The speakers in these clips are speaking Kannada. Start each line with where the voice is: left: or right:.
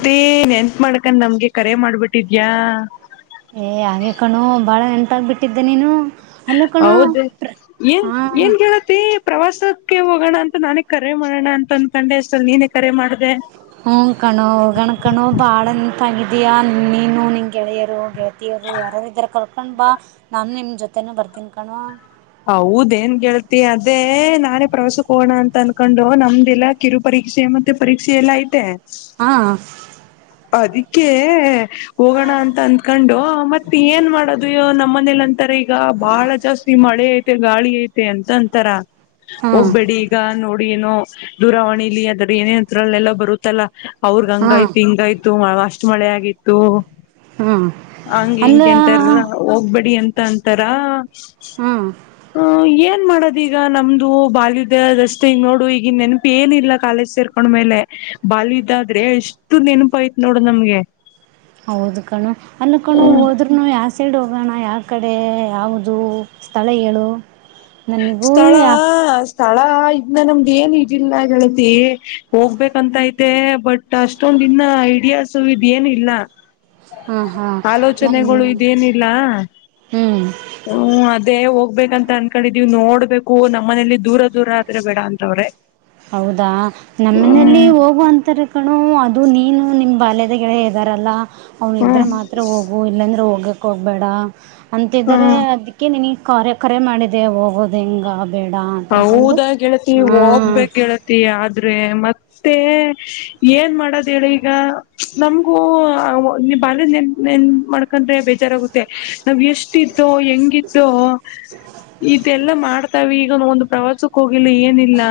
left: ಮತ್ತೇನ್ ನೆನಪ್ ಮಾಡ್ಕೋಡ್ ನಮ್ಗೆ ಕರೆ ಮಾಡ್ಬಿಟ್ಟಿದ್ಯಾ
right: ಏ ಹಾಗೆ ಕಣೋ ಭಾಳ ನೆನಪಾಗಬಿಟ್ಟಿದ್ದೆ ನೀನು ಅಲ್ಲ ಕಣೋ
left: ಹೌದ
right: ಪ್ರ
left: ಏನ್
right: ಹಾಂ
left: ಏನ್ ಕೇಳತಿ ಪ್ರವಾಸಕ್ಕೆ ಹೋಗೋಣ ಅಂತ ನಾನೇ ಕರೆ ಮಾಡೋಣ ಅಂತ ಅಂದಕಂಡೆ ಅಷ್ಟಲ್ ನೀನೇ ಕರೆ ಮಾಡಿದೆ
right: ಹ್ಮ ಕಣೋ ಹೋಗಣ್ ಕಣೋ ಬಾಳ ನೆಪ್ಪಾಗಿಯ ನೀ ನೀನು ನಿನ್ ಗೆಳೆಯರು ಹೋಗ ರು ಯಾರಾರ ಇದಾರೆ ಕರ್ಕೊಂಡ್ ಬಾ ನಾನನ್ ನಿಮ್ ಜೊತೆ ಮತ್ತೆನ ಬರ್ತೀ ಕಣೋ
left: ಹೌದ ಏನ್ ಗೆಳ್ತಿ ಅದೇ ನಾನೇ ಪ್ರವಾಸಕ್ಕೆ ಹೋಗೋಣ ಅಂತ ಅನ್ಕೊಂಡು ನಮ್ದೆಲ್ಲ ಕಿರು ಪರೀಕ್ಷೆ ಮತ್ತೆ ಪರೀಕ್ಷೆ ಎಲ್ಲ ಐತೆ
right: ಹಾ
left: ಅದಕ್ಕೆ ಹೋಗೋಣ ಅಂತ ಅಂದಕೊಂಡು ಮತ್ತೆ ಏನ್ ಮಾಡೋದು ನಮ್ಮ ಮನೇಲಿ ಅಂತಾರ ಈಗ ಬಾಳ ಜಾಸ್ತಿ ಮಳೆ ಐತೆ ಗಾಳಿ ಐತೆ ಅಂತ ಅಂತಾರ
right: ಹಾಂ
left: ಹೋಗಬೇಡಿ ಈಗ ನೋಡ್ ಏನೋ ದೂರವಾಣಿಲಿ ಅದ್ರ ಏನಂ ಎಲ್ಲ ಬರುತ್ತಲ್ಲಾ ಅವ್ರಗ ಹಂಗ
right: ಹಾಂ
left: ತಿ ಹಿಂಗ ತತಿ ಅಷ್ಟು ಮಳೆ ಆಗಿತ್ತು
right: ಹಾಂ
left: ಹಂಗೆ
right: ಅಲ್ಲ
left: ಹಿಂಗೆ ಎಂತಾರ ಹೋಗ್ಬೇಡಿ ಎಂತ ಂತರ
right: ಹಾಂ
left: ಹ ಏನ್ ಮಾಡೋದ್ ಈಗ ನಮ್ದು ಬಾಲ್ಯದ ಅದಷ್ಟೇ ಈ ನೋಡು ಈಗನ್ ನೆನಪು ಏನ ಇಿಲ್ಲ ಕಾಲೇಜ್ ಸೇರ್ಕೊಂಡ್ಮೇಲೆ ಬಾಲ್ಯದ ಆದ್ರೆ ಎಷ್ಟು ನೆನಪ ಐತಿ ನೋಡು ನಮ್ಗೆ
right: ಹೌದು ಕಣೆ ಅಲ್ಲಕಣೋ
left: ಹ್ಮ್
right: ಹೋದ್ರರು ಸೈಡ್ ಹೋಗೋಣ ಯಾವ ಕಡೆ ಯಾವುದು ಸ್ಥಳ ಹೇಳು ನನ್ನಗೂ
left: ಸ್ಥಳ
right: ಆ
left: ಸ್ಥಳ ಇದ್ನ ನಮ್ದ್ ಏನ್ ಇದಿಲ್ಲ ಗೆಳತಿ ಹೋಗ್ಬೇಕಂತ ಐತೆ ಬಟ್ ಅಷ್ಟೊಂದ ಇನ್ನ ಐಡಿಯಸ್ ಇದ್ ಏನ್ ಇಲ್ಲ
right: ಹ್ಮ ಹಾ
left: ಆಲೋಚನೆಗಳು
right: ಹ್ಮ್ ಹ್ಮ್
left: ಹ್ಮ ಅದೇ ಹೋಗ್ಬೇಕಂತ ಅನ್ಕೊಂಡಿದೀವ್ ನೋಡ್ಬೇಕು ನಮ್ಮನೇಲಿ ದೂರ ದೂರ ಆದ್ರೆ ಬೇಡ ಅಂತವ್ರೆ
right: ಹೌದಾ ನಮ್ಮನೆಯಲ್ಲಿ
left: ಹ್ಮ್
right: ಹೋಗುವ ಅಂತಾರೆ ಕಣು ಅ ಇದು ನೀನು ನಿಮ್ಮ ಬಾಲ್ಯದ ಗೇಲ್ಳ ಇದ್ದಾರಲ್ಲಾ ಅವ್ನ ಇದ್ರೆ
left: ಹ್ಮ್
right: ಮಾತ್ರ ಹೋಗು ಇಲ್ಲಾಂದ್ರೆ ಹೋಗ ಹೋಗ್ಬೇಡ ಅಂತಿದಾರೆ
left: ಹ್ಮ್
right: ಅದಕ್ಕೆ ನೀನೀಗ ಕರೆ ಕರೆ ಮಾಡಿದೆ ಹೋಗೋದು ಹಿಂಗಗೆ
left: ಹೌದಾ ಗೆಳತಿ ಹೋಗಬೇಕೆ ಆದ್ರೆ ಮತ್ತೆ ಏನ್ ಮಾಡದ ಹೇಳಿ ಈಗ ನಮಗೂ ಬಾಲ್ಯ ನೆನ್ ನೆನಪ ಮಾಡ್ಕೊಂಡ್ರೆ ಬೇಜಾರಾಗುತ್ತೆ ನಾವ್ ಎಷ್ಟ ಇದ್ದೋ ಹೆಂಗಿದ್ದೋ ಇದೆಲ್ಲ ಮಾಡ್ತಾವ ಇ ಒಂದು ಪ್ರವಾಸಕ್ಕ ಹೋಗಿಲ್ಲ ಏನಿಲ್ಲ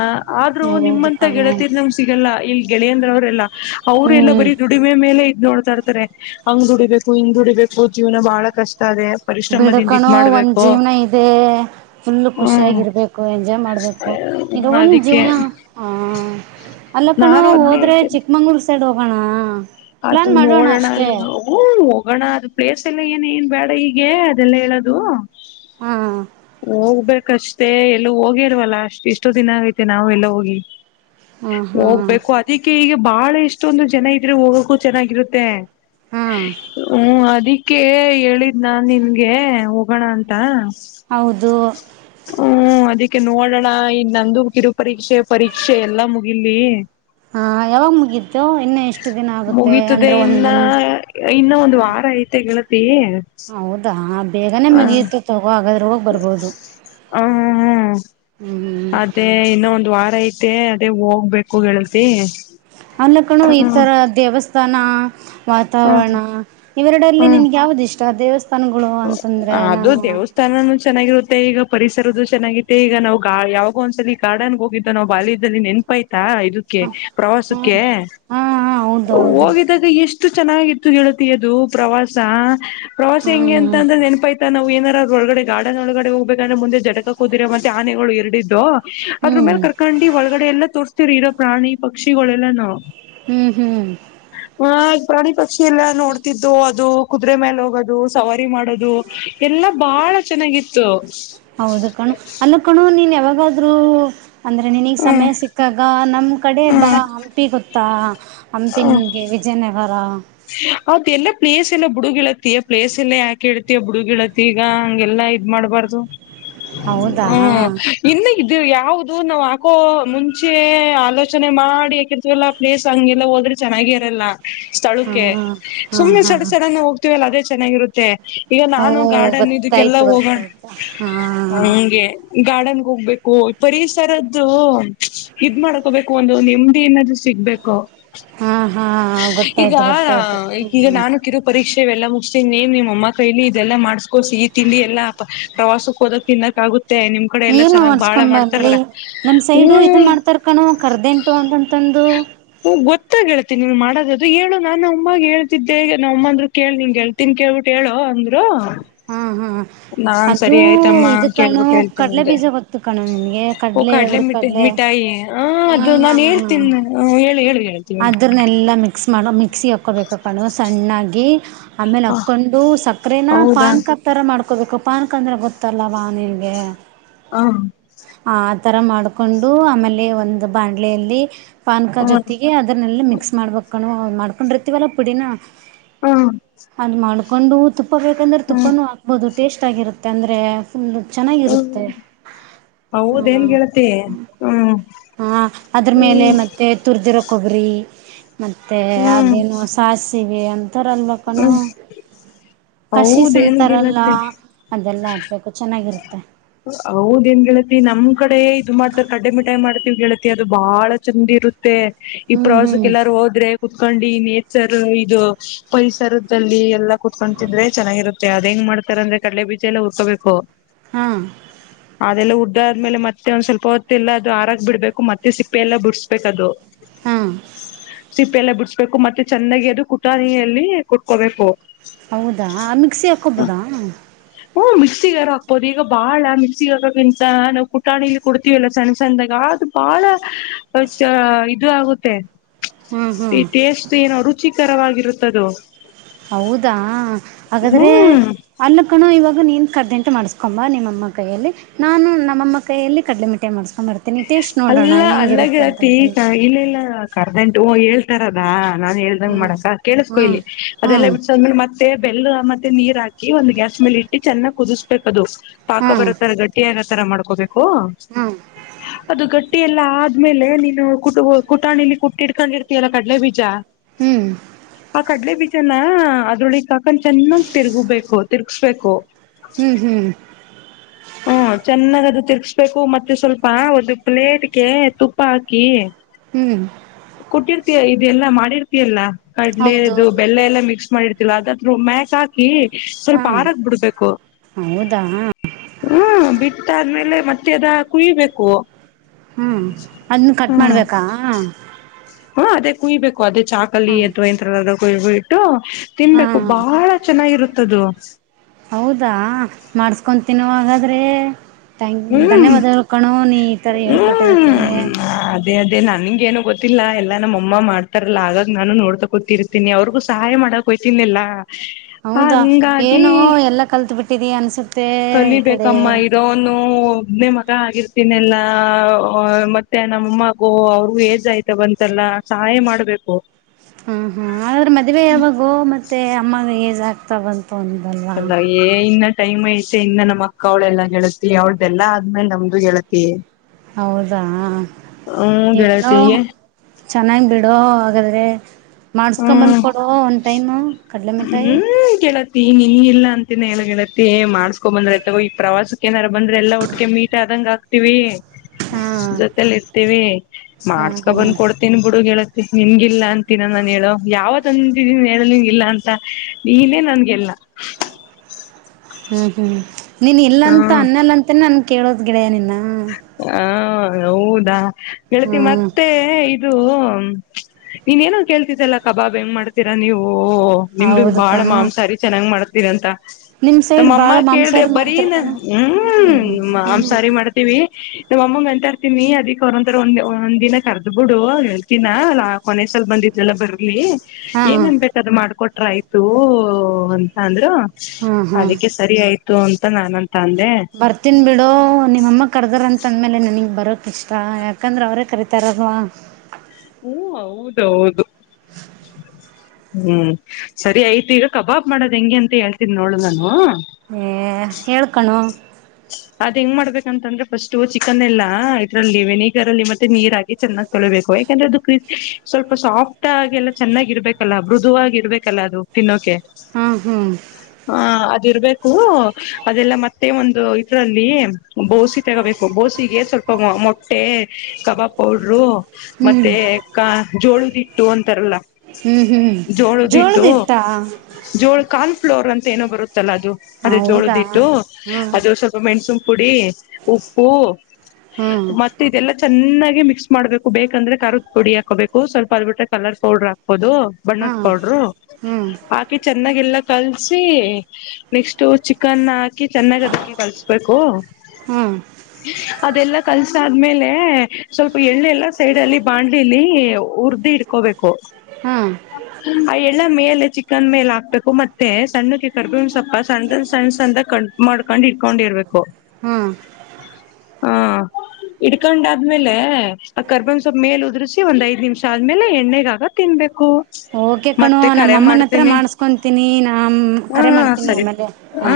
left: ಆದ್ರೂ
right: ಹೌದು
left: ನಿಮ್ಮಂತ
right: ಕಣೋ
left: ಗೆಳತೀರ್ ನಮ ಸಿಗಲ್ಲ ಎಲ್ಲಿ ಗೆಳೆಯಂದ್ರರೆಲ್ಲ ಅವ್ರ ಎಲ್ಲ
right: ಹ್ಞೂ
left: ಬರೀ ದುಡಿಮೆ ಮೇಲೆ ನೋಡ್ತಾಡ್ತಾರೆ ಹಂಗ್ ದುಡಿಬೇಕು ಹಂಗ್ ದುಡಿಬೇಕು ಜೀವನ ಬಹಳ ಕಷ್ಟ ಅದೆ ಪರಿಶ್ರಮದಿಂದ ಇದ್
right: ಬಿಡ್ಕಣೋ ಒಂದ್
left: ಮಾಡ್ಬೇಕು
right: ಜೀವನ ಇದೆ ಫುಲ್
left: ಹ್ಮ್
right: ಖುಷಿಯಾಗಿರ್ಬೇಕು ು ಎಂಜಾಯ್ ಮಾಡಬೇಕು ಇದು ಒಂದು ಜೀವನ
left: ಅದಕ್ಕೆ
right: ಅಲ್ಲಕ್ಕಣು
left: ನಾನು ಅದ್ನೇ
right: ಹೋದ್ರೆ
left: ಹೇಳ್ತೇನೆ
right: ಚಿಕ್ಕಮಂಗಳೂರು ಸೈಡ್ ಹೋಗೋಗಣ
left: ಅದು ನೋಡೋಣ ಹ ಹೋಗೋಣ ಅದು ಪ್ಲೇಸ್ ಮೆಲ್ಲ ಏನ್ ಏನ್ ಬೇಡ ಈೀಗೆ ಅದೆಲ್ಲ ಹೇಳೋದು
right: ಹಾ
left: ಹೋಗ್ಬೇಕಷ್ಟೇ ಎಲ್ಲೂ ಹೋಗಿರ್ವಲ್ಲ ಅಷ್ಟ ಇಷ್ಟೋ ದಿನ ಆಗೈತೆ ನಾವವು ಎಲ್ಲ ಹೋಗಿ
right: ಹಾ ಹಾ
left: ಹೋಗ್ಬೇಕು ಅದಕ್ಕೆ ಈಗ ಬಾಳ ಎಷ್ಟೊಂದು ಜನ ಇದ್ರೆ ಹೋಗಕ್ಕು ಚೆನ್ನಾಗಿರುತ್ತೆ
right: ಹಾ
left: ಹ್ಮ್ ಅದಿ ಅಕೇ ಹೇಳಿದ್ ನಾನ್ ನಿನ್ಗೆ ಹೋಗೋಣ ಅಂತ
right: ಹೌದು
left: ಹ್ಮ್ ಅದಕ್ಕೆ ನೋಡೋಣ ಇ ನಂದು ಕಿರು ಪರೀಕ್ಷೆ ಪರೀಕ್ಷೆ ಎಲ್ಲಾ ಮುಗಿಲಿ
right: ಹಾ ಯಾವಾಗ ಮುಗೀತು ಇನ್ನು ಎಷ್ಟು ದಿನ ಆಗುತ್ತೆ
left: ಮುಗೀಿತದೆ
right: ಅಂದ್ರೆ ಒಂದು
left: ಇನ್ನ
right: ಮಂತ್
left: ಇನ್ನ ಒಂದು ವಾರ ಐತೆ ಪೇ
right: ಹೌದಾ ಅ ಬೇಗನೆ ಮಗಿಯುತ್ತೆ ತಗೋದ್ರ ಬಬದು
left: ಹ ಹ್ಮ್ ಅದೇ ಇನ್ನೊ ಒಂದ್ ವಾರ ಐ ಮತ್ತೆ ಅದೇ ಹೋಗ್ಬೇಕು ಳ್ತಿ
right: ಅಲ್ಲ ಕಣು ಈತರ ದೇವಸ್ಥಾನ ಹ
left: ಹ್ಮ್
right: ವಾತಾವರಣ ಇವೆರಡರಲ್ಲಿ
left: ಹ್ಮ್
right: ನಿನ್ಗೆ ಯಾವ್ದು ಇಷ್ಟ ಅ ದೇವ
left: ಅದು ದೇವಸ್ಥಾನನು ಚೆನ್ನಾಗಿರುತ್ತೆ ಈಗ ಪರಿಸರದದು ಚೆನ್ನಾಗಿತ್ತು ಈಗ ನಾವು ಗ ಯಾವಾಗೋ ಒಂದ್ಸಲಿ ಗಾರ್ಡನ್ಗೆ ಹೋಗಿದ್ದು ನಾವು ಬಾಲ್ಯದಲ್ಲಿ ನೆನಪಾಯ ಆ ಇದುಕ್ಕೆ ಪ್ರವಾಸಕ್ಕೆ
right: ಹ್ಮ್ ಹಾ ಹಾ ಹೌದೌದು
left: ಹೋಗಿದಾಗ ಎಷ್ಟ್ ಎಷ್ಟು ಚೆನ್ನಾಗಿತ್ತು ಗೆಳತಿ ಅದು ಪ್ರವಾಸ ಪ್ರವಾಸ ಹೆಂಗೆಂ
right: ಹ್ಮ್
left: [unintelligible] ನೆನಪಯ್ತ ನಾವ್ ಏ ಒಳಗಡೆ ಗಾರ್ಡನ್ ಒಳಗಡೆೋಗ್ಬೇಕಂದ್ರೆ ಮುಂದೆ ಜಟಕ ಕುದಿರ ಮತ್ತೆ ಆನೆಗಳು ಎರಡಿದ್ದ ಅದ್ರ
right: ಹ್ಮ್
left: ಮೇಲೆ ಕರ್ಕಂಡಿ ಒಳಗಡೆ ಎಲ್ಲ ತೋರ್ಸ ಇರೋ ಪ್ರಾಣಿ ಪಕ್ಷಿಗಳೆಲ್ಲ ನು
right: ಹ್ಮ್ ಹ್ಮ್
left: ಹಾ ಪ್ರಾಣಿ ಪ ಷಿ ಎಲ್ಲ ನೋಡ್ತಿದ್ದು ಅದು ಕುದುರೆ ಮೇಲೆ ಹೋಗೋದು ಸವ ಮಾಡೋದು ಎಲ್ಲಾ ಬಾಳ ಚೆನ್ನಾಗಿತ್ತು
right: ಹೌದು ಕಣು ಅಲ್ಲ ಕಣೊ ನೀನ್ ಯಾವಾಗ್ [unintelligible] ದ್ರೂ ಅಂದ್ರೆ ನಿನಗ್
left: ಹ್ಮ್
right: ಸಮಯ ಸಿಕ್ಕಾಗ ನಮ್ ಕಡೆ ಬಾ
left: ಹ್ಮ್
right: ಹಂಪಿ ಗೊತ್ ತ್ತಾ
left: ಹ್ಮ್
right: ಹಂಪಿನ್ಗೆ ವಿಜಯನಗರ
left: ಹೌದ ಎಲ್ಲಾ ಪ್ಲೇಸ್ ಎಲ್ಲ ಬುಡುಗಿಳತಿಯ ಪ್ಲೇಸ್ ಎಲ್ಲ ಯಾಕೆ ಹೇಳ್ತಯ ಬುಡುಗಿಳತಿ ಈಗ ಹಂಗೆಲ್ಲಾ ಇದ್ ಮಾಡ್ಬಾರ್ದು
right: ಹೌದಾ
left: ಹಾ ಇನ್ನು ಇದು ಯಾವವುದು ನಾವ್ ಹಾಕೋ ಮುಂಚೆ ಆಲೋಚನೆ ಮಾಡಿ ಯಾಕಿರ್ತವಲ್ಲ ಪ್ಲೇಸ್ ಹಂಗೆಲ್ಲ ಹೋದ್ರೆ ಚೆನ್ನಾಗಿ ಇರಲ್ಲ
right: ಹಾ
left: ಸ್ಥಳಕ್ಕೆೆ
right: ಹಾ
left: ಸುಮ್ಮ್ನೆ
right: ಹಾ
left: ಸಡಸಡನ್ ಹೋಗತೀವ್ ಅಲ್ಲ ಅದೇ ಚೆನ್ನಾಗಿರುತ್ತೆ ಈಗ
right: ಓ
left: ನಾನು ಗಾರ್ಡನ್ ಇದಕ್ಕೆಲ್ಲ
right: ಗೊತ್ತಾಯ್ತು
left: ಹೋಗೋಣ
right: ಗೊತ್ತಾಯ್ತು ಹಾ
left: ಹಂಗೆ ಈಗ್ ಗಾರ್ಡಗ್ ಹೋಗ್ಬೇಕು ಪರಿಸರದ್ದು ಇದ್ ಮಾಡ್ಕೊಬೇಕು ಒಂದು ನೆಮ್ಮದಿ ಏನಾದ ಸಿಗ್ಬೇಕು
right: ಹಾ ಹಾ ಗೊತ್
left: ಈಗ ಈ ಈಗ ನಾನು ಕಿರು ಪರೀಕ್ಷ್ ವಿಷಯವೆಲ್ಲ ಮುಗ್ಸಿ ನೀನ್ ನಿಮ್ಮ ಅಮ್ಮ ಕೈಲಿ ಇದೆಲ್ಲಾ ಮಾಡ್ಸ್ಕೋತಿ ತಿಂಡಿ ಎಲ್ಲಾ ಪ್ರವಾಸಕ್ ಹೋದಕ್ ತಿನ್ನಕ್ ಆಗುತ್
right: ಏನು ಮಾಡಡ್ಸ್ಕೊಂಬಾರಲಿ ನಮ ಸೈಡು ಇದ
left: ಹ್ಮ್
right: ಮಾಡ್ತಾರ್ ಕಣೊ ಕರ್ದೆಂಟು ಅಂತಂತಂದು
left: ತ್ತ ಗೆಲ್ತಿ ನೀ ಮಾಡೋದ್ [unintelligible] ಹೇಳು ನಾನು ಒಂಬಾಗ ಹೇಳ್ತಿದ್ದೆ ಈಗ ನ ಅಮ್ಮಂದ್ರರು ಕೇಳಿ ನಿಂಗಗೆೇಳ್ತೀಿ ಕೇಳ್ಬಿಟ್ಟ ಹೇಳು ಅಂದ್ರು
right: ಹಾ ಹಾ
left: ನಾನ್
right: ಅದುೂ
left: ಸರಿ ಆಯ್ತಮ್ಮ
right: ಇದು ಕಣೊ
left: ಕೇಳ್ಬಿಟ್ಟು ಹೇಳ್ತೀನಿ
right: ಕಡಲೆ
left: ಅಂದೆ
right: ಬೀಜ ಗೊತ್ತು ಕಣೊ ನಿಮಗೆ ಕಡಲೆ ಹುಡ್ ಕಡ್ಲೆ
left: ಹಾ ಅದು ನಾನ್ ಹೇಳ್ತೀನಿ ಹೇಳು ಹೇಳು ಹೇಳ್ತಿ ಹೇಳು
right: ಅದ್ರನೆ ಎಲ್ಲ ಮಿಕ್ಸ್ ಮಾಡ ಮ ಮಿಕ್ಸ ಹಾಕೊೋಬೇಕು ಕಣು ಸಣ್ಣಾಗಿ [inaudible] [inaudible] [inaudible] ಆಮೇಲೆ
left: ಹ
right: ಹಕ್ಕೊಂಡು ಸಕರೆನ
left: ಹೌದಾ
right: ಪಾನ್ ಕಾತರ ಮಾಡ್ಕೊ ಹಕೋಬೇಕಪ್ಪ ಅನ್ಕಂದ್ರೆ ಗೊತ್ತಲ್ಲವಾ ನಿನ್ಗೆ
left: ಹ
right: ಥರ ಮಾಡಿಕೊಂಡು ಆಮೇಲೆ ಒಂದು ಬಾಣ್ಲೆಯಲ್ಲಿ ಪನ್ ಕ ಜೊ
left: ಹ
right: ಅದ್ರನ್ನೆಲ್ಲಿ ಮಿಕ್ಸ್ ಮಾಡ್ಬೇಕು ಕೊಂಡ ಮಾಡ್ಕೊಂಡಿರ್ತಿೀವಲ್ಲ ಪುಡಿನ
left: ಹ
right: ಅ್ಣ ಮಾಡಳ ಕೊಂಡು ತುಪ್ಪ ಬೇಕಂದ್ರೆ
left: ಹ
right: ತುಪ್ಪನೂ ಹಾಕ್ಬಹದು ಟೇಸ್ ಆಾಗಿಿರುತ್ತೆ ಅಂದರೆ ತುಂಬ ಚೆನ್ನಾಗಿರುತ್ತೆ
left: ಹ್ಮ್ ಹೌದೇನ್
right: ಹ
left: ಗೆಳತಿ ಹ್ಮ್
right: ಹ ಅದ್ರ ಮೇಲೆ
left: ಹ್ಮ್
right: ಮತ್ತೆ ಅಜರ ಕೊಬ್ಬರಿ [inaudible] ಮತ್ತ ಅದೇನು ಸ ಸಿಿವನ್
left: ಹ್ಮ
right: ಕಶಿಸ್
left: ಹೌದೇನ್
right: ಅಂತಾರಲ್ಲ
left: ಗೆೇಳತ್ತ
right: ಅದೆಲ್ಲ ಹಾಕ್ಬೇಕು ಚೆನ್ನಾಗಿರುತ್ತೆ
left: ಹೌದ ನ್ ಗೆೇಳತಿ ನಮ್ ಕಡೆ ಇ ಮಾಡ್ತಾರೆ ಕಡ್ಡೆಮಿಠಾಯ ಮಾಡ್ತ ಕತಿ ಅದು ಬಹಳ ಚಂದ್ ಇರುತ್ತೆ ಮತ್ತೆ ಈ
right: ಹ್ಮ್
left: ಪ್ರವಾಸಕ್ಕೆ
right: ಹ್ಮ್
left: ಎಲ್ಲಾರು ಹೋದ್ರೆ ಕಕೊಂಡಿ ನೇಚರ್ ಇದು ಪೈಸರದ್ದಲ್ಲಿ ಎಲ್ಲಾ ಕುೂತ್ಕೊಂಡು ತಿಂದ್ರೆ ಚನ್ನಾಗಿರುತ್ತೆ ಅದ್ ಹೆಂಗ್ ಮಾಡ್ತಾರ ಅಂದ್ರೆ ಕಡಲೆ ಬೀಜ ಎಲ್ಲ ಹುರ್ಕೋಬೇಕು
right: ಹಾ
left: ಅದೆಲ್ಲ ಉದ್ದಾದ್ಮೇಲೆ ಮತ್ತೆ ಒಂದ್ವಪ ಹೊತ್ತ ಎಲ್ಲ ಅದು ಆರಾಗ ಬಿಡ್ಬೇಕು ಮತ್ತೆ ಸಿಪ್ಪೆ ಎಲ್ಲ ಬಿಡಸ್ಬೇಕು ಅದು
right: ಹಾ
left: ಸಿಪ್ಪಿ ಎಲ್ಲ ಬಿಡಸ್ಬೇಕು ಮತ್ತೆನ್ನಾಗಿ ಅದು ಕುತ ಕುಟ್ಕೋಬೇಕು
right: ಹೌದಾ ಮಿಕ್ಸಿ ಹಾಕೊಡ್ಬೋದಾ
left: ಹ್ಮ ಮಿಕ್ಸಿಗಾರ ಹಾಕ್ಬೋದು ಈಗ ಬಾಳ ಮಿಕ್ಸಿಗೆ ಹಾಕಕ್ಕಂತ ನಾವು ಕುಟಾಣಿಲಿ ಕುಡ್ತಿೀವಲ್ಲ ಸಣ್ಣ ಸಣ್ಣದಾಗ ಅದು ಬಾಳ ಇದು ಆಗುತ್ತೆ
right: ಹ್ಮ್
left: ಈ
right: ಹ್ಮ್
left: ಟೇಸ್ಟ್ ಏನೋ ರುಚಿ ರವಾಗಿರುತ್ತ ಹತ್ತದ
right: ಹೌದಾ ಹಾಗಾದ್ರೆ ಅಲ್ಲ ಕಣು ಇವಾಗ ನಿಂದ ಕರ್ದಂಟ ಮಾಡಸ್ಕೊಂಬ ನಿಮ್ಮೈಯಲ್ಲಿ ನಾನು ನಮ್ಮ ಕೈಯಲ್ಲಿ ಕಡಲೆಮಿಟ್ಟೆ ಮಾಡಿಸ್ಕೊಂಬ ಬರ್ತೀ
left: ಅಲ್ಲ ಅಲ್ಲಗಿರತಿ ಇಲ್ಲ ಇಲ್ಲ ಕರ್ದಂಟು ಹೇಳ್ ತರದಾ ನಾನ್ ಹೇಳ್ದಂಗ್
right: ಹ್ಮ್
left: ಮಾಡಕ ಕೇಳಿಸಕೊ
right: ಹ್ಮ್
left: ಇಲಿ ಅದೆಲ್ಲಾ
right: ಹ್ಮ್
left: ಬಿಟ್ಟಸ್ಮೇಲೆ ಮತ್ತ ಮತ್ತೆ ಬೆಲ್ಲ ಮತ್ತೆ ನೀರ್ ಹಾಕಿ ಒಂದ್ ಗ್ಯಾಸ್ ಮೇಲೆ ಇಟ್ಟಿ ಚೆನ್ನಾಗ್ ಕುದಿಸ್ಬೇಕದು ಪಾಕ
right: ಹ್ಮ್
left: ಬರುತ್ತರ ಗಡ್ಟ್ಟಿಯ ಆಗತ್ತೆ ಈ ತರ ಮಾಡ್ಕೋದು
right: ಹ್ಮ್
left: ಹ ಅದು ಗಟ್ಟಿಯ ಎಲ್ಲ ಆದ್ಮೇಲೆ ನೀನು ಕುಟ ಕುಟಾಣಿಲಿ ಕುಟ್ಟಿ ಇಡ್ಕೊಂಡಿರ್ತೀಯಲ್ಲ ಕಡಲೆ ಬೀಜ
right: ಹ್ಮ್
left: ಪ ಕಡಲೆ ಬಿ ಚನ ಅದ್ರೊಳಿಗ್ ಕಾಕೊಂಡ ಚೆನ್ನಾಗ್ ತಿರುಗಬೇಕು ತಿರ್ಗ್ಸ್ಬೇಕು
right: ಹ್ಮ್ ಹ್ಮ್
left: ಹ್ಮ ಚೆನ್ನಾಗದು ತಿರ್ಸ್ಬೇಕು ಮತ್ತೆ ಸ್ವಲ್ಪ ಒಂದು ಪ್ಲೇಟ್ಗೆ ತುಪ್ಪ ಹಾಕಿ
right: ಹ್ಮ್
left: ಇದೆಲ್ಲ ಮಾಡಿ ಲ್ಲ ಕಡಲೆ
right: ಹೌದು
left: ಅದು ಬೆಲ್ಲೆ ಎಲ್ಲಾ ಮಿಕ್ಸ್ ಮಾಡಿರ್ತಿಲ್ಲಾ ಅದ್ರೂ ಮ್ಯಾಕ್ ಹಾಕಿ
right: ಹಾ
left: ಸ್ವಲ್ಪ ಆರಾಗ ಬಿಡ್ಬೇಕು
right: ಹೌದಾ
left: ಹ್ಮ್ ಬಿಟ್ಟಾದ್ಮೇಲೆ ಮತ್ತೆ ಅದಾ ಕುಯಿಬೇಕು
right: ಹ್ಮ್ ಅದನ್ನ ಕಟ್ ಮಾಡ್ಬೇಕಾ
left: ಹ್ಮ ಅದೇ ಕು್ಬೇಕು ಅದೇ ಚಾಕಲಿ
right: ಹ್ಮ
left: ಅಥವಾ ಇಥರ ಗಬ ಇಟು
right: ಹಾ
left: ತಿನ್ಬೇಕು ಬಹಳ ಚೆನ್ನಾಗಿರುತ್ತದು
right: ಹೌದು ಮಾಡ್ಸ್ಕೊ ತಿನ್ನುವಾದರೆ ್ಯಾಂಕ್
left: ಹ್ಮ್
right: ಧನ್ಯವಾದಗಳು ಕಣು ನೀ ಈ ತರ ಹೇಳ್ಕೊಟ್ಟಿದಕ್ಕೆ
left: ಅೇ ನನ್ಗೆ ಏನೋ ಗೊತ್ತಿಲ್ಲ ಎಲ್ಲ ನಮ್ಮ ಅಮ್ಮ ಮಾಡ್ತಾರಲ್ಲ ಆ್ ನಾನು ನೋಡ್ತಾ ಕೊತಿರ್ತೀನಿ ಅವ್ರಿಗೂ ಸಹಾಯ ಮಾಡಕಕ್ ಹಯ್ತೀನಿಿಲ್ಲಾ
right: ಹೌದಾ ಏನು ಎಲ್ಲ ಕಲ್ತ್ ಬಿಿಟ್ಟು ತಿ ಅನುಿಸುತ್ತ
left: ಕಲಿಬೇಕಮ್ಮ ಇದೋನು ಮದ್ನನೆ ಮಗ ಆಗಿರ್ತೀನೆಲ್ಲಾ ಮತ್ತೆ ನಮ್ಮಮ್ಮಗೂ ಅವ್ರಿಗೂ ಏಜ್ ಆಯ್ತ ಬಂತೆಲ್ಲ ಸಹಾಯ ಮಾಡ್ಬೇಕು
right: ಹ್ಮ ಹ್ಮ ಹಾಗ್ರೆ ಮದುವೆ ಯಾವಾಗೋ ಮತ್ತೆ ಅಮ್ಮ ಆಗ್ತಾ ಬಂತ
left: ಅಲ್ಲ ಏ ಇನ್ನಷ್ಟ ಟೈಮ್ ಐತೆ ಇಿಂದ ನಮ್ಮ ಅಕ್ಕ ಅವಳೆಲ್ಲಾ ಗೆಳ್ತತಿ ಅವಳ್ದಲ್ಲ ಆದ್ಮೇಲೆ ನಮ್ದು ಗೆಳತಿ
right: ಹೌದಾ
left: ಹ್ಮ
right: ಏನೋ
left: ಗೆಳತಿಗೆ
right: ಚೆನ್ನಾಗ್ ಬಿಡೋ ಹಾಗಾದ್ರೆ ಮಾಡಸ್ಕೊ ಬಂದ್
left: ಹ್ಮ್
right: ಕೊಡು ಒಂದ್ ಟೈಮ ಕಡ್ಲೆ ಮಿಠಾಯಿ
left: ಹ್ಮ್ ಗೆಳತಿ ನಿನ್ಗ ಇಲ್ಲ ಅಂತಿನ ಹೇಳ ಹೇಳತಿ ಮಾಡ್ಸ್ಕೊ ಬಂದ್ರತಗೋ ಈ ಪ್ರವಾಸಕ್ಕೆ ಏನಾರ ಬಂದ್ರೆ ಎಲ್ಲಾ ಒಟ್ಿಗೆ ಮೀಟ್ ಆದಂಗ ಆಾಕ್ತಿೀವಿ
right: ಹಾ
left: ಜೊತೆಲಿ ಇರ್ತೀವಿ
right: ಹಾ
left: ಮಾಡಸ್ಕ ಬಂದ
right: ಹ್ಮ್
left: ಕೊಡ್ತೀನಿ ಬಿುಡುಗ್ ಹೇಳತಿ ನಿನ್ಗಿಲ್ಲ ಅಂತಿನ ನ ಹೇಳೋ ಯಾವ ತಂದನ್ ಹೇಳ ನಿನ್ ಇಲ್ಲ ಅಂತ ನೀನೇ ನನ್ಗೆಲ್ಲ
right: ಹ್ಮ್ ಹ್ಮ್ ನೀನ್ ಇಲ್ಲಂತ
left: ಹ್ಮ
right: ಅನ್ನಲ್ಲಂತ ನನ್ ಕೇಳೋದ್ ಗಿಳೆಯ ನಿನ್ನ
left: ಹ ಹ ಹೌದಾ ಹಳತಿ
right: ಹ್ಮ್
left: ಮತ್ತೆ ಇದು ಹ್ಮ ನೀನ್ ಏನೋ ಕೇಳ್ತಿದ್ದಲ್ಲಾ ಕಬಾಬ್ ಹೆಂಗ್ ಮಾಡ್ತೀರಾ ನೀವು ಓಹ ನಿಮ್ದಗ್
right: ಹೌದು
left: ಬಾಳ
right: ಕಣೋ
left: ಮಾಂಸಹಾರಿ ಚೆನ್ನಾಗ್ ಮಾಡ ೀರಂತ
right: ನಿಮ್ ಸೈಡ್
left: ನಮ್ಮಅಮ್ಮ
right: ಬಾಳ
left: ಕೇಳ್ದ
right: ಮಾಂಸಾಹಾರಿ ಮಾಡ್ತಾರ
left: ಬರೀನ್
right: ಕಣೋ
left: ಹ್ಮ್ ಆಮ ಸಾರಿ ಮಾಡ ನಮ್ಮ್ ಅಮ್ಮಂಗ ಅಂತ ಇರ್ತೀನಿ ಅದಿ ಅವರೊಂತರ ಒಂದ್ ಒಂದ್ ದಿನ ಕರ್ದ್ ಬಿಡು ಹೇಳ್ತಿನ ಅಾ ಕೊನೆಸಲ ಬಂದಿದ್ಲೆಲ್ಲಾ ಬರ್ಲಿ
right: ಹಾ ಹಾ
left: ಏನ್ನ್ಬೇಕೇಕದು್ ಮಾಡ್ಕೊಟ್ಟ ಆಯ್ತು ಅಂತ ಅಂದ್ರರು ಅದಕ್ಕೆ ಸರಿ ಆಯ್ತು ಅಂತ ನಾನ
right: ಬರ್ತನ್ ಬಿಡು ನಿಮ್ಮ ಕರ್ದರಂತೆ ತಂದಮೇಲೆ ನನಗೆ ಬರೋಕ ಇಷ್ಟ ಯಾಕಂದ್ರೆ ಅವರೇ ಕರತಾರಲ್ವಾ
left: ಹ್ಮ ಹೌದೌದು ಹ್ಮ್ ಸರಿ ಆಯ್ತು ಈಗ ಕಬಾಬ್ ಮಾಡೋದ್ ಹೆಂಗಗೆ ಅಂತ ಹೇಳ್ತಿದಿ ನೋಳ ನಾನು
right: ಏ ಹೇಳ್ಕಣು
left: ಅದ ಹೆಂಗ್ ಮಾಡ್ಬೇಕಂತಂದ್ರೆ ಫಸ್ಟ್ ಚಿಕನ್ ಎಲ್ಲಾ ಇದ್ರಲ್ಲಿ ವೆಣಿಗಾರಲ್ಲಿ ಮತ್ತೆ ನೀರಗಿ ಚೆನ್ನಾಗಿ ತೊಳಿಬೇಕು ಯಾಕೆಂದ್ರೆ ಅದು ಕ್ರಿಸ್ ಸ್ವಲ್ಪ ಸಾಫ್ಟ್ ಆಗಿ ಎಲ್ಲ ಚೆನ್ನಾಗಿರ್ಬೇಕಲ್ಲ ಮೃದುವ ಆಾಗಿ ಇರ್ಬೇಕಲ್ಲ ಅದು ತಿನ್ನೋಕೆ
right: ಹ್ಮ ಹಾ
left: ಇರ್ಬೇಕೂ ಅದೆಲ್ಲ ಮತ್ತೆ ಒಂದ್ ರೋಹಿತ್ ಅದ್ರಲ್ಲಿ ಬೋಸಿ ತಗೋಬೇಕು ಬೋಸಿಗೆ ಸ್ವಲ್ಪ ಮೊಟ್ಟೆ ಕಬಾಬ್ ಪೌಡ್ರು
right: ಹ್ಮ್
left: ಮತ್ತೆ ಕ ಜೋಳುದಿಟ್ಟು ಅಂತಾರಲ್ಲ
right: ಹ್ಮ್ ಹ್ಮ್
left: ಜೋಳುದಿಟ್ಟು
right: ಜೋಳದಿಟ್ಟ
left: ಜೋಳು ಕಾನ್ಫ್ಲೋರ್ ಅಂತ ಏನೋ ಬರು [unintelligible] ಅದು ಅದೆ
right: ಹೌದಾ
left: ಜೋಳದಟ್ಟು
right: ಹ್ಮ್
left: ಅದು ಸ್ವಲ್ಪ ಮೆಣ್ಸುನ್ ಪುಡಿ-ಹ್ ಉಪ್ಪು
right: ಹ್ಮ್
left: ಮತ್ತೆ ಇದೆಲ್ಲ ಚೆನ್ನಾಗಿ ಮಿಕ್ಸ್ ಮಾಡ್ಬೇಕು ಬೇಕಂದ್ರೆ ಖಾರದ ಪುಡಿ ಹಾಕೋಬೇಕು ಸ್ವಲ್ಪ ಅದ್ ಬಿಟ್ರೆ ಕಲರ್ ಪೌಡ್ರು ಹಾ ಕಬೇಕು ಅದು ಬಣ್ಣದ
right: ಹ್ಮ್
left: ಪೌಡ್ರು
right: ಹ್ಮ್
left: ಹಾಕಿ ಚೆನ್ನಾಗಿಲ್ಲ ಕಲ್ಸಿ ನೆಕ್ಸ್ಟ್ ಚಿಕನ್ ಹಾಕಿ ಚೆನ್ನಾಗಿ ಅದ ಕಲ್ಸ್ ಕ್ಕೂ
right: ಹ್ಮ್
left: ಅದೆಲ್ಲ ಕಲಿಸಿ ಆದ್ಮೇಲೆ ಸ್ವಲ್ಪ ಎಳ್ಳೆಲ್ಲಾ ಸೈಡ್ ಅಲ್ಲಿ ಬಾಣ್ಲಿಲಿ ಉರ್ದು ಇಡ್ಕೋಬೇಕು
right: ಹ್ಮ್
left: ಆ ಎಳ್ಳುನಾ ಮೇಲೆ ಚಿ ಚಿಕನ್ ಮೇಲೆ ಹಾಕ್ಬೇಕು ಮತ್ತೆ ಸಣ್ಣ ಕರಿಬೇವುನ ಸೊಪ್ಪ ಸಣ್ಣಂದ ಸಣ್ಣ ಸಣ್ಣ ಕಟ್ಮಾಡ್ಕೋಂಡು ಇಟ್ಕೊಂಡು
right: ಹ್ಮ್
left: ಹ ಇಡ್ಕೊಂಡಾದ್ಮಲೆ ಆ ಕರಿಬೇವಿನ ಸೊಪ್ ಮೇಲೆ ಉದುರ್ಸಿ ಒಂದ್ ಐದ್ ನಿಮಿಷ ಆದ್ಮೇಲೆ ಎಣ್ಣೆಗಾಗ ತಿನ್ಬೇಕು
right: ಓಕೆ ಕಣೋ
left: ಮತ್ತೆ ಕರೆ
right: ನಮ್ಮ ಅಮ್ಮನ ಹತ್ರ
left: ಮಾಡ್ತೀನಿ
right: ಮಾಡಸ್ಕೊತೀನಿ ನಾ
left: ಹಾ
right: ಕರೆ ಮಾಡ್ತೀನಿ
left: ಸರಿ
right: ಆಮೇಲೆ ಹಾ